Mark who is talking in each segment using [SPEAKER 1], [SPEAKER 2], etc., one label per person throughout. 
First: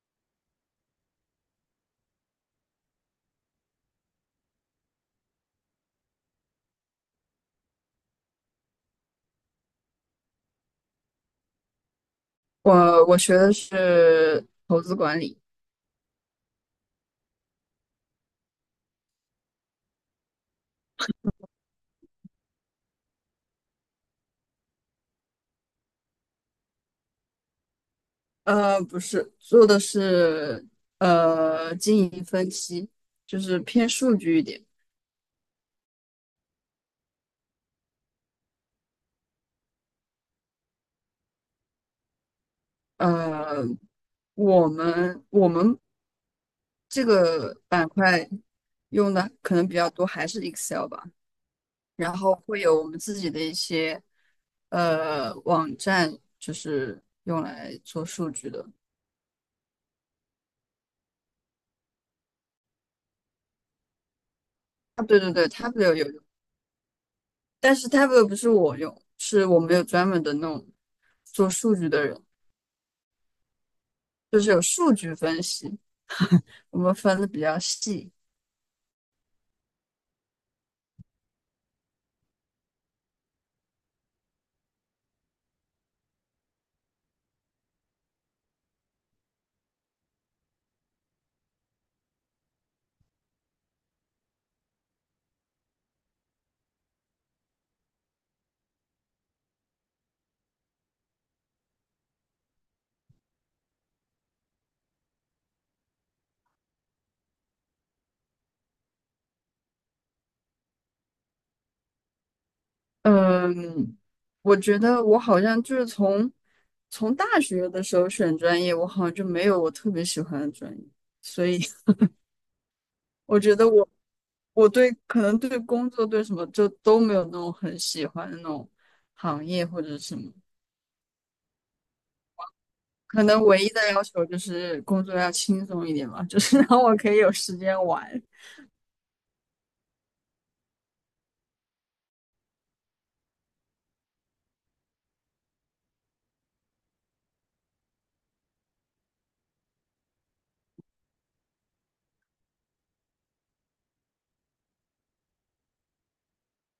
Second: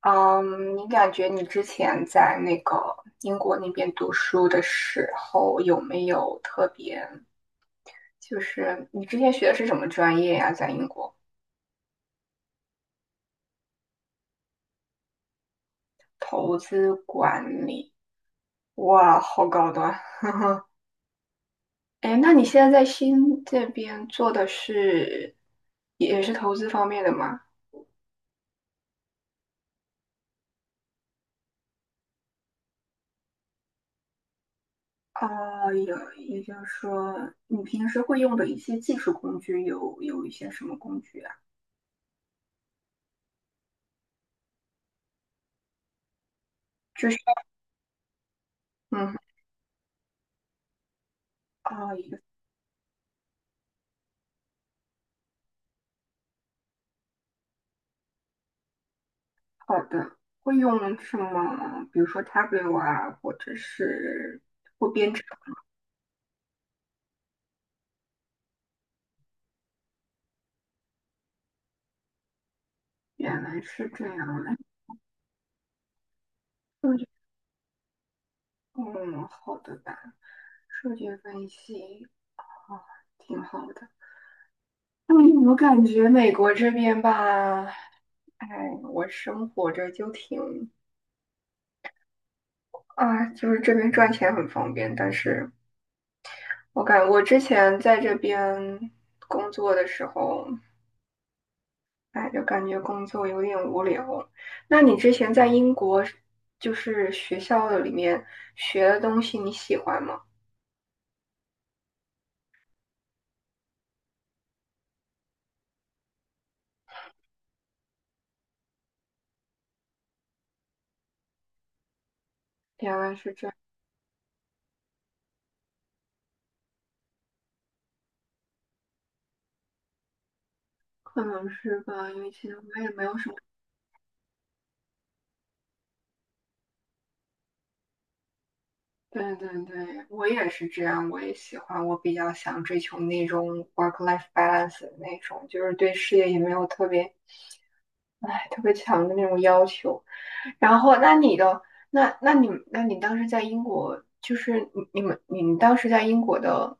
[SPEAKER 1] 嗯，你感觉你之前在那个英国那边读书的时候，有没有特别，你之前学的是什么专业呀？在英国，
[SPEAKER 2] 我学的是投资管理。
[SPEAKER 1] 投资管理，哇，好高端。哎，那你现在在新这边做的是，也是投资方面的吗？
[SPEAKER 2] 不是，做的是经营分析，就是偏数据一点。
[SPEAKER 1] 啊，有，也就是说，你平时会用的一些技术工具有一些什么工具啊？
[SPEAKER 2] 呃，我们这
[SPEAKER 1] 就是，
[SPEAKER 2] 个板块用
[SPEAKER 1] 嗯，
[SPEAKER 2] 的可能比较多，还是 Excel 吧。然
[SPEAKER 1] 啊。
[SPEAKER 2] 后会有我们自己的一些网站，就是用来做数据的。
[SPEAKER 1] 好的，会用什么？比如说 t a b l e 啊，或者是或
[SPEAKER 2] 啊，
[SPEAKER 1] 编
[SPEAKER 2] 对
[SPEAKER 1] 程。
[SPEAKER 2] 对对 t a b 有但是 t a b l e a 不是我用，是我们有专门的那种做数据的人，
[SPEAKER 1] 原来是这样
[SPEAKER 2] 就是
[SPEAKER 1] 的，
[SPEAKER 2] 有数据分析，我们
[SPEAKER 1] 数据，
[SPEAKER 2] 分的比较细。
[SPEAKER 1] 嗯，好的吧，数据分析，啊，挺好的。嗯，我感觉美国这边吧，哎，我生活着就挺，啊，就是这边赚钱很方便，但是我之前在这边工作的时候，哎，就感觉工作有点无聊。那你之前在英国，就是学校的里面学的东西，你喜欢吗？
[SPEAKER 2] 嗯，我觉得我好像就是从大学的时候选专业，我好像就没有我特别喜欢的专业，所以
[SPEAKER 1] 原来是
[SPEAKER 2] 我
[SPEAKER 1] 这样，
[SPEAKER 2] 觉得我我对可能对工作对什么就都没有那种很喜欢的那种行业或者什么。
[SPEAKER 1] 可能是吧，因为其实我也没有
[SPEAKER 2] 可
[SPEAKER 1] 什么。
[SPEAKER 2] 能唯一的要求就是工作要轻松一点吧，就是 让我可以有时间玩。
[SPEAKER 1] 对对对，我也是这样，我也喜欢，我比较想追求那种 work-life balance 的那种，就是对事业也没有特别，哎，特别强的那种要求。然后，那你的那那你那你当时在英国，就是你们当时在英国的，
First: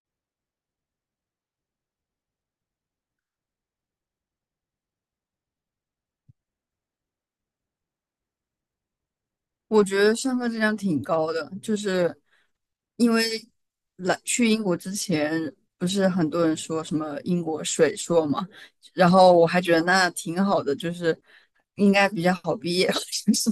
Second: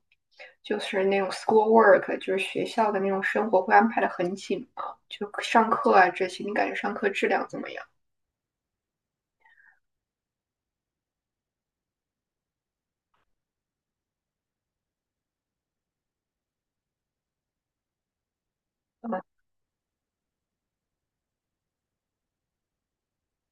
[SPEAKER 1] 就是那种 school work，就是学校的那种生活会安排的很紧吗？就上课啊这些，你感觉上课质量怎么样？
[SPEAKER 2] 我觉得上课质量挺高的，就是因为来去英国之前，不是很多人说什么英国水硕嘛，然
[SPEAKER 1] 嗯，
[SPEAKER 2] 后我还觉得那挺好的，就是应该比较好毕业，就是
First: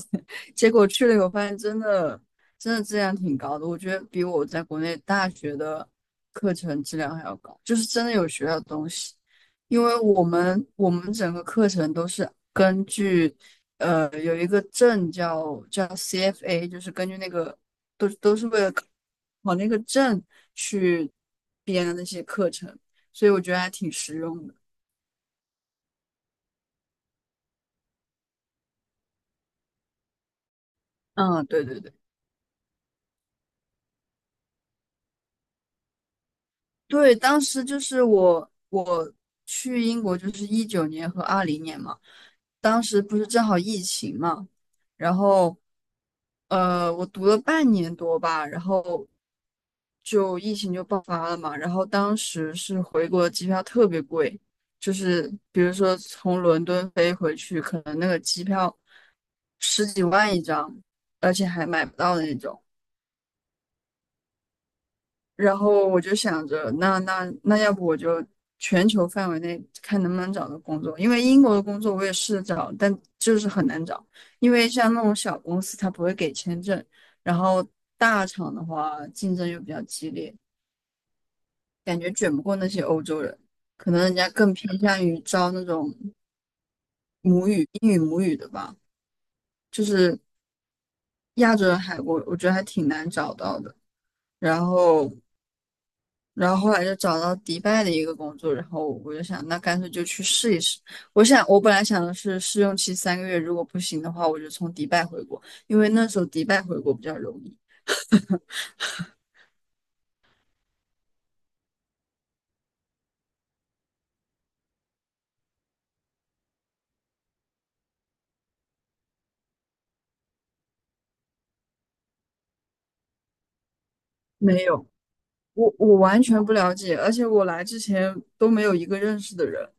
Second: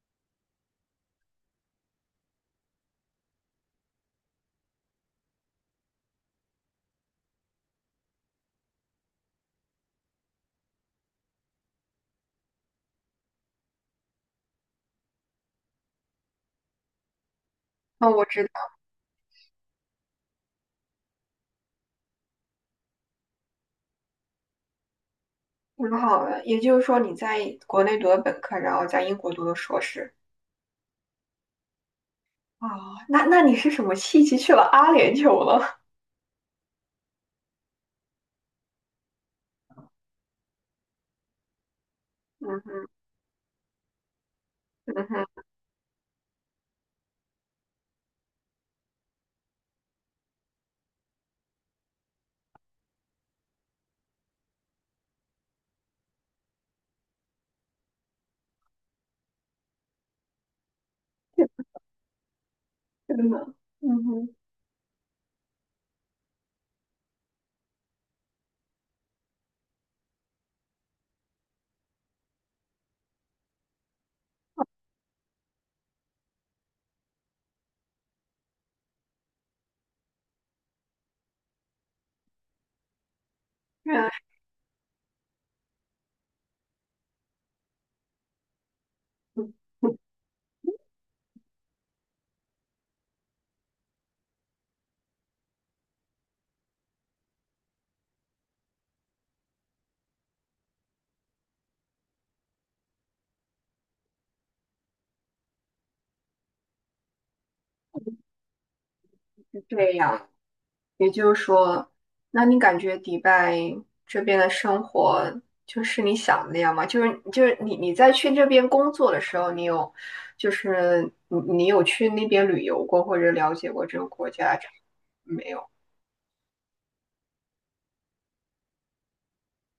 [SPEAKER 2] 结果去了以后发现真的质量挺高的，我觉得比我在国内大学的课程质量还要高，就是真的有学到东西。因为我们整个课程都是根据，有一个证叫 CFA，就是根据那个
[SPEAKER 1] 那
[SPEAKER 2] 都
[SPEAKER 1] 我
[SPEAKER 2] 都
[SPEAKER 1] 知
[SPEAKER 2] 是为
[SPEAKER 1] 道，
[SPEAKER 2] 了考那个证去编的那些课程，所以我觉得还挺实用的。
[SPEAKER 1] 挺好的。也就是说，你在国内读的本科，然后在英国读的硕士。
[SPEAKER 2] 嗯，对对对
[SPEAKER 1] 哦，那那你是什么契机去了阿联酋了？
[SPEAKER 2] 对，当时就是我去英国就是2019年和2020年嘛，
[SPEAKER 1] 嗯
[SPEAKER 2] 当
[SPEAKER 1] 哼，
[SPEAKER 2] 时不是正好疫情嘛，
[SPEAKER 1] 嗯
[SPEAKER 2] 然
[SPEAKER 1] 哼，
[SPEAKER 2] 后。我读了半年多吧，然后就疫情就爆发了嘛，然后当时是回国的机票特别贵，就是比如说从伦敦飞回去，可能那个机票十几万一张，而且 还买不到的那种。
[SPEAKER 1] 真的，嗯哼，
[SPEAKER 2] 然后我就想着，那要不我就全球范围内看能不能找到工作，因为英国的工作我也试着找，但就是很难找，因为像那种小公司它不会给签证，然后大厂的话竞争又比较激烈。感觉卷不过那些欧洲人，可
[SPEAKER 1] 原
[SPEAKER 2] 能
[SPEAKER 1] 来
[SPEAKER 2] 人家更偏向于招那种英语母语的吧。就是亚洲人还我觉得还挺难找到的。然后，然后后来就找到迪拜的一个工作，然后我就想，那干脆就去试一试。我想，我本来想的是试用期三个月，如果不行的话，我就从迪拜回国，因为那时候迪拜回国比较容易。
[SPEAKER 1] 是这样。也就是说，那你感觉迪拜这边的生活就是你想的那样吗？就是你你在去这边工作的时候，你有就是你有去那边旅游过或者了解过这个国家
[SPEAKER 2] 没有，
[SPEAKER 1] 没有？
[SPEAKER 2] 我完全不了解，而且我来之前都没有一个认识的人，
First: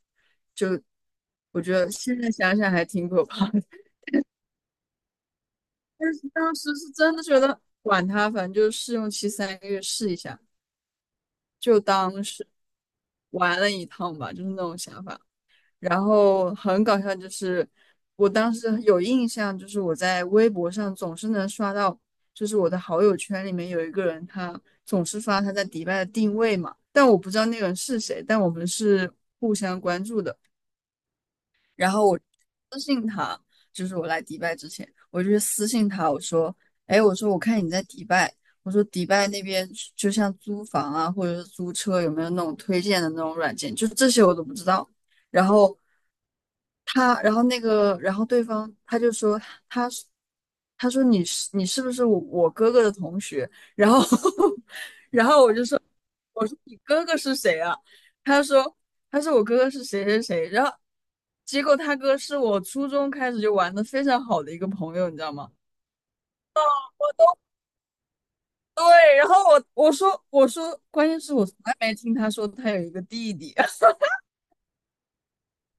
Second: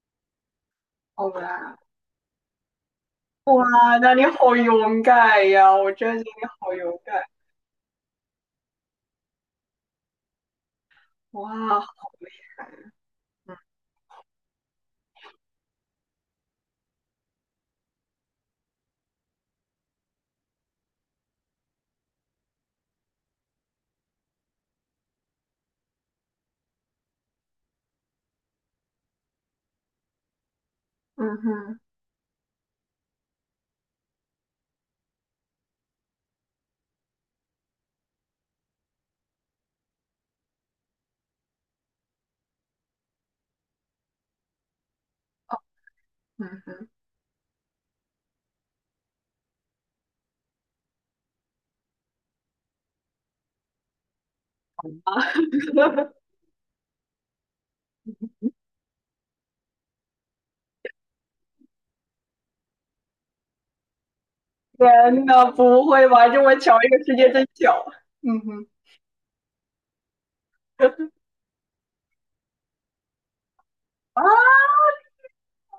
[SPEAKER 2] 就
[SPEAKER 1] 哦，
[SPEAKER 2] 我觉
[SPEAKER 1] 哇，
[SPEAKER 2] 得现在想想还挺可怕的。
[SPEAKER 1] 哇，那你好勇敢呀！我
[SPEAKER 2] 但
[SPEAKER 1] 真
[SPEAKER 2] 是
[SPEAKER 1] 的觉得你
[SPEAKER 2] 当时
[SPEAKER 1] 好
[SPEAKER 2] 是
[SPEAKER 1] 勇
[SPEAKER 2] 真
[SPEAKER 1] 敢，
[SPEAKER 2] 的觉得管他，反正就是试用期三个月试一下，
[SPEAKER 1] 哇，
[SPEAKER 2] 就
[SPEAKER 1] 好
[SPEAKER 2] 当
[SPEAKER 1] 厉
[SPEAKER 2] 是
[SPEAKER 1] 害！嗯，
[SPEAKER 2] 玩了一趟吧，就是那种想法。然后很搞笑，就是我当时有印象，就是我在微博上总是能刷到，就是我的好友圈里面有一个人，他总是发他在迪拜的定位嘛，但我不知道那个人是谁，但我们是互相关注的。
[SPEAKER 1] 嗯哼，
[SPEAKER 2] 然后我我来迪拜之前，我就去私信他，我说，哎，我说我看你在迪拜，我说迪拜那边就像租房啊，或者是租车，有没有那种推荐的那种软件？就是这些我都不知道。然后
[SPEAKER 1] 嗯哼，
[SPEAKER 2] 他，然后那个，然后对方他就说，他是他说你是不是我哥哥的同学？然后 然后我就说，我说你哥哥是谁啊？他说。他说我哥哥是谁谁谁，然后结果他哥是我初中开始就玩的非常好的一个朋友，你知
[SPEAKER 1] 天
[SPEAKER 2] 道
[SPEAKER 1] 呐，
[SPEAKER 2] 吗？
[SPEAKER 1] 不会吧？这么巧，这个世界真小。嗯哼，
[SPEAKER 2] 对，然后我说，关键是我从来没听他说他有一个弟弟。
[SPEAKER 1] 啊，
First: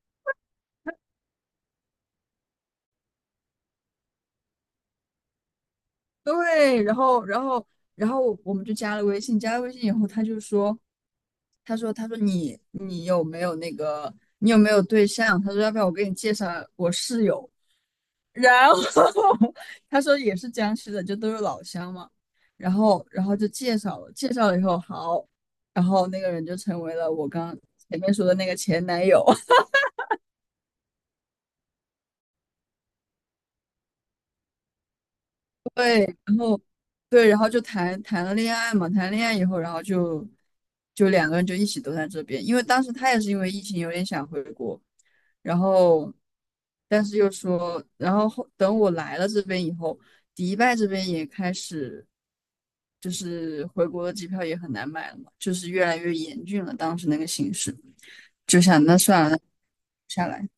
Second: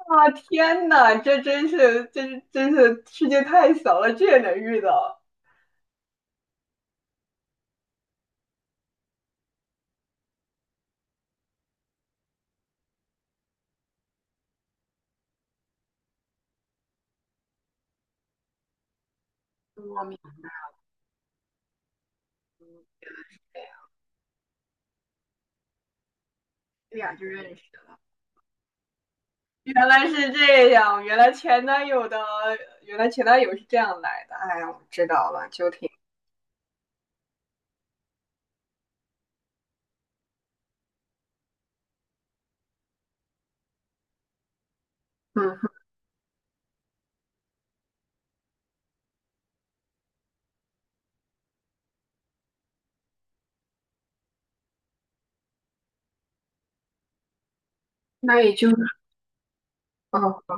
[SPEAKER 1] 啊，天呐，这真是，这是真是世界太小了，这也能遇到？
[SPEAKER 2] 对，然后我们就加了微信，加了微信以后，他就说，他说你有没有那个你有没有对象？他说要不要我给你介绍我室友？然后 他
[SPEAKER 1] 我
[SPEAKER 2] 说
[SPEAKER 1] 明
[SPEAKER 2] 也是江西的，就都是老乡嘛。然后，然后就
[SPEAKER 1] 白呀，
[SPEAKER 2] 介绍了，介绍了以后好，然后那个人就成为
[SPEAKER 1] 这
[SPEAKER 2] 了
[SPEAKER 1] 俩就
[SPEAKER 2] 我
[SPEAKER 1] 认
[SPEAKER 2] 刚
[SPEAKER 1] 识了。
[SPEAKER 2] 前面说的那个前男友。
[SPEAKER 1] 原来是这样，原来前男友的，原来前男友是这样来的。哎呀，我知道了，就挺，
[SPEAKER 2] 对，然后对，然后就谈了恋爱嘛，谈恋爱以后，然后就两个人就一起都在这边，因为当时他也是因为疫情有点想回国，然
[SPEAKER 1] 嗯，
[SPEAKER 2] 后，但是又说，然后等我来了这边以后，迪拜这边也开始，就是回国的机票也很难买了嘛，就是越来越严峻了。当时那个形势，
[SPEAKER 1] 那也
[SPEAKER 2] 就
[SPEAKER 1] 就是，
[SPEAKER 2] 想那算了，那下
[SPEAKER 1] 哦，
[SPEAKER 2] 来。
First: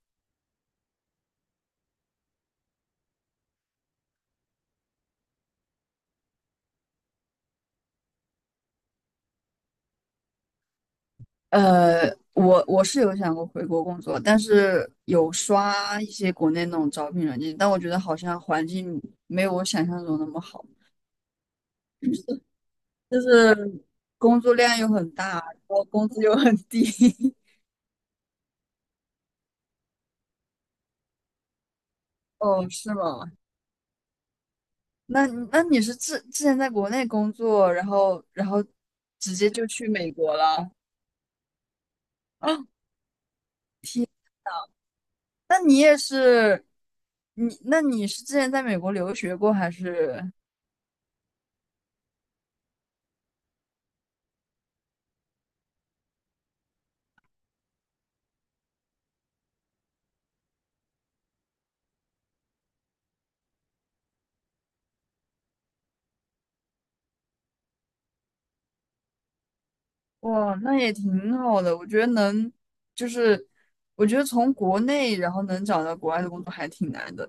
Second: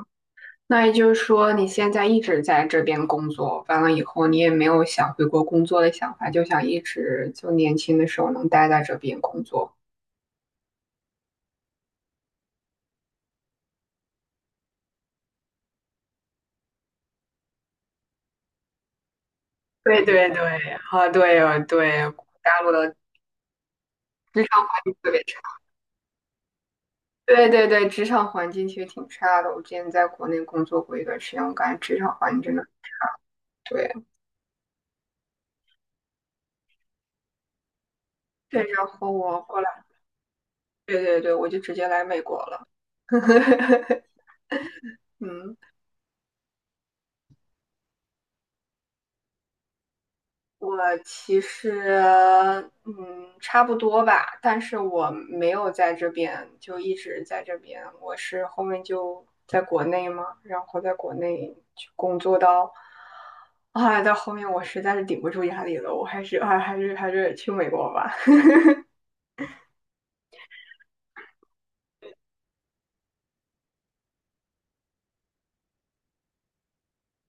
[SPEAKER 1] 那也就是说，你现在一直在这边工作，完了以后你也没有想回国工作的想法，就想一直就年轻的时候能待在这边工作。
[SPEAKER 2] 我是有想过回国工作，但是有刷一些国内那种招聘软件，但我觉得好像环境没有我想
[SPEAKER 1] 对
[SPEAKER 2] 象中那
[SPEAKER 1] 对
[SPEAKER 2] 么好，
[SPEAKER 1] 对，啊，对哦对，大陆的
[SPEAKER 2] 就是工
[SPEAKER 1] 职
[SPEAKER 2] 作
[SPEAKER 1] 场
[SPEAKER 2] 量又很
[SPEAKER 1] 特别，
[SPEAKER 2] 大，然后工资又很低。
[SPEAKER 1] 对对对，职场环境其实挺差的。我之前在国内工作过一段时间，我感觉职场环境真的
[SPEAKER 2] 哦，是吗？
[SPEAKER 1] 对。
[SPEAKER 2] 那那你是之前在国内工作，然后然
[SPEAKER 1] 对，
[SPEAKER 2] 后
[SPEAKER 1] 然后
[SPEAKER 2] 直
[SPEAKER 1] 我
[SPEAKER 2] 接
[SPEAKER 1] 后
[SPEAKER 2] 就
[SPEAKER 1] 来，
[SPEAKER 2] 去美国了
[SPEAKER 1] 对对对，我就直接来美国了。
[SPEAKER 2] 啊？
[SPEAKER 1] 嗯，
[SPEAKER 2] 那你也是，你是之前在美国留学过还是？
[SPEAKER 1] 我其实，嗯，差不多吧，但是我没有在这边，就一直在这边。我是后面就在国内嘛，然后在国内去工作到，啊，到后面我实在是顶不住压力了，我还是啊还是去美国吧。
[SPEAKER 2] 哇，那也挺好的，我觉得能就是我觉得从国内然后能找到国外的工作还挺难的，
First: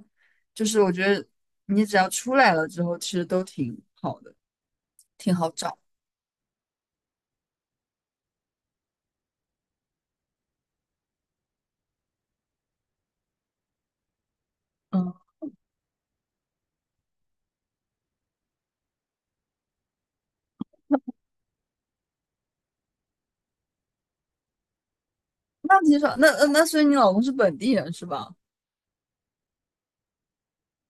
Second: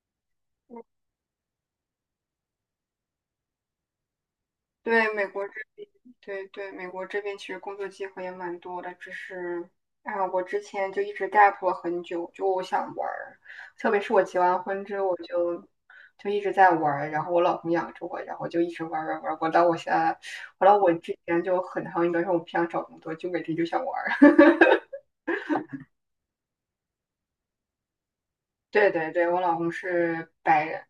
[SPEAKER 2] 就是我觉得你只要出来了之后，其实都挺好的。
[SPEAKER 1] 对，美国。对对，美国这边其实工作机会也蛮多的，只是啊，我之前就一直 gap 了很久，就我想玩儿，特别是我结完婚之后，
[SPEAKER 2] 嗯，
[SPEAKER 1] 我就就一直在玩儿，然后我老公养着我，然后就一直玩儿玩儿玩儿，我到我现在，我之前就很长一段时间我不想找工作，就每天就想玩儿。
[SPEAKER 2] 那挺少，那那所以你老公是本地人是吧？
[SPEAKER 1] 对对对，我老公是白人，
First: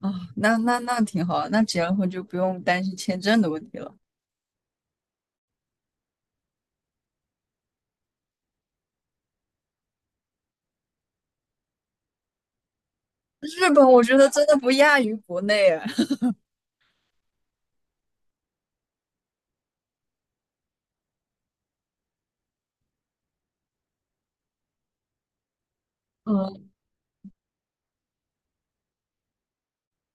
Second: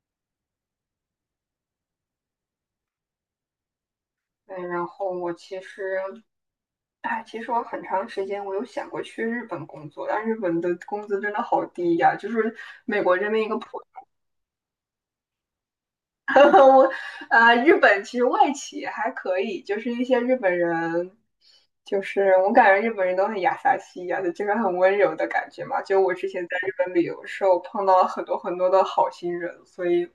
[SPEAKER 2] 哦，那挺好，那结了婚就不用担心签证的问题了。
[SPEAKER 1] 嗯，然后我其实，哎，其实我很长时间我有想过去日本工作，但日本的工资真的好低呀，就是美国这边一个
[SPEAKER 2] 日
[SPEAKER 1] 普
[SPEAKER 2] 本我觉得真的不亚于国内啊
[SPEAKER 1] 我，呃，日本其实外企还可以，就是一些日本人，就是我感觉日本人都很雅萨西亚的，就是很温柔的感觉嘛。就我 之前在
[SPEAKER 2] 嗯，
[SPEAKER 1] 日本旅游的时候，碰到了很多很多的好心人，所以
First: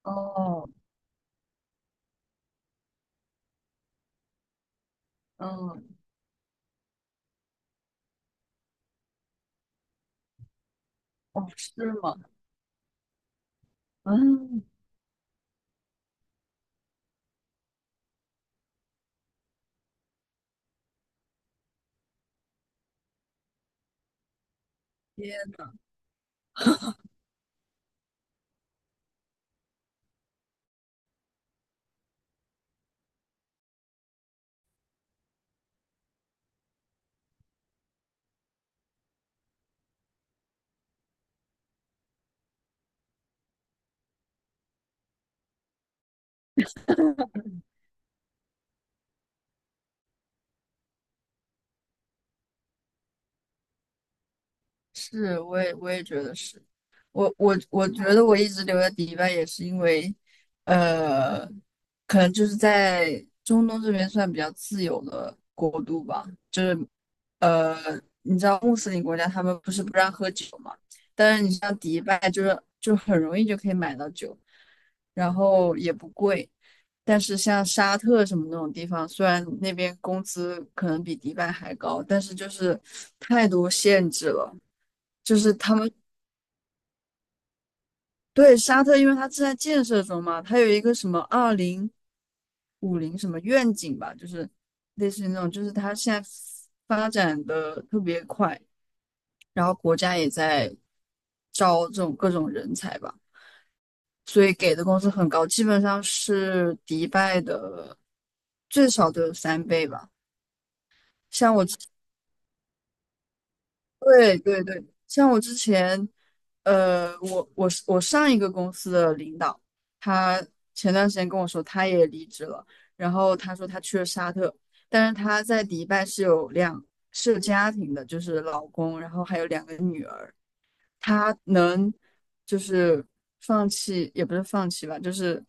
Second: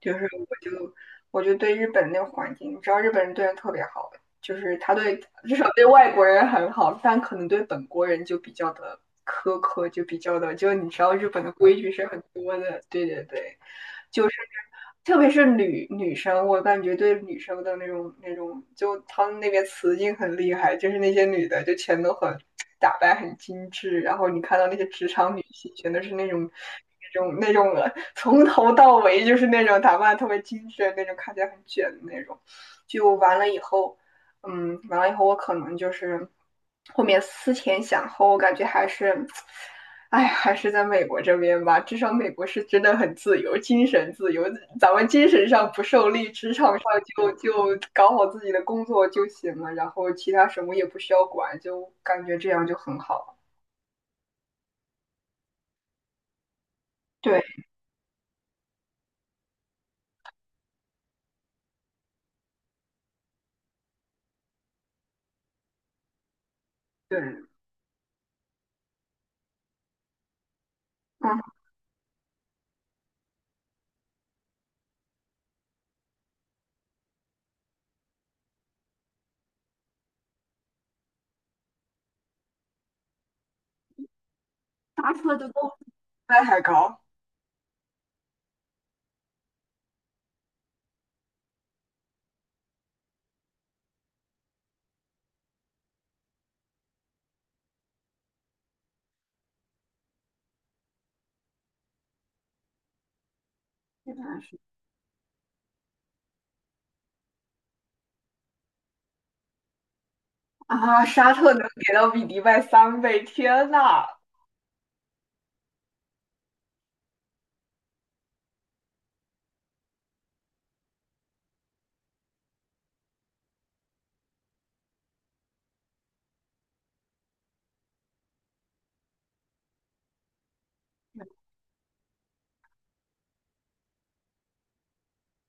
[SPEAKER 1] 就是我
[SPEAKER 2] 哦，
[SPEAKER 1] 就我就对日本那个环境，你知道日本人对人特别好，就是他对至少对
[SPEAKER 2] 嗯，
[SPEAKER 1] 外国人很好，但可能对本国人就比较的苛刻，就比较的，就你知道日本
[SPEAKER 2] 哦，
[SPEAKER 1] 的规
[SPEAKER 2] 是
[SPEAKER 1] 矩是
[SPEAKER 2] 吗？
[SPEAKER 1] 很多的，对对对。就是
[SPEAKER 2] 嗯，
[SPEAKER 1] 特别是女生，我感觉对女生的那种那种，就他们那边雌竞很厉害，就是那些女的就全都很打扮很精致，然后你看到那些职场
[SPEAKER 2] 也
[SPEAKER 1] 女性，全都是那种那种从头到尾就是那种打扮特别精致的那种，看起来很卷的那种，就完了以后。嗯，完了以后我可能就是后面思前想后，我感觉还是，哎，还是在美国这边吧。至少美国是真的很自由，精神自由，咱们精神上不受力，职场上就搞好自己的工作就行了，然后其他什么也不需要管，就感觉这样就很好。
[SPEAKER 2] 是，我也觉得是。我
[SPEAKER 1] 对
[SPEAKER 2] 我我觉得我一直留在迪拜也是因为，呃，可能就是在中东这边算比较自由的国度吧。
[SPEAKER 1] 对，嗯，
[SPEAKER 2] 呃，你知道穆斯林国家他们不是不让喝酒嘛？但是你像迪拜，就是就很容易就可以买到酒，然后也不贵。但是像沙特什么那种地方，虽然那边工资可能比迪拜还高，但是就是太多限制了。
[SPEAKER 1] 沙特
[SPEAKER 2] 就
[SPEAKER 1] 的
[SPEAKER 2] 是
[SPEAKER 1] 工
[SPEAKER 2] 他
[SPEAKER 1] 资
[SPEAKER 2] 们
[SPEAKER 1] 迪拜还高
[SPEAKER 2] 对沙特，因为它正在建设中嘛，它有一个什么2050什么愿景吧，就是类似于那种，就是它现在发展的特别快。然后国家也在招这种各种人才吧，所以给的工资很高，基本上是迪拜的最少都有三倍吧。
[SPEAKER 1] 啊，沙特
[SPEAKER 2] 像我
[SPEAKER 1] 能
[SPEAKER 2] 之
[SPEAKER 1] 给到比迪拜3倍，天呐！
[SPEAKER 2] 对对对，像我之前，我上一个公司的领导，他前段时间跟我说他也离职了，然后他说他去了沙特，但是他在迪拜是有两是有家庭的，就是老公，然后还有两个女儿。他能就是放弃，也不是放弃吧，就是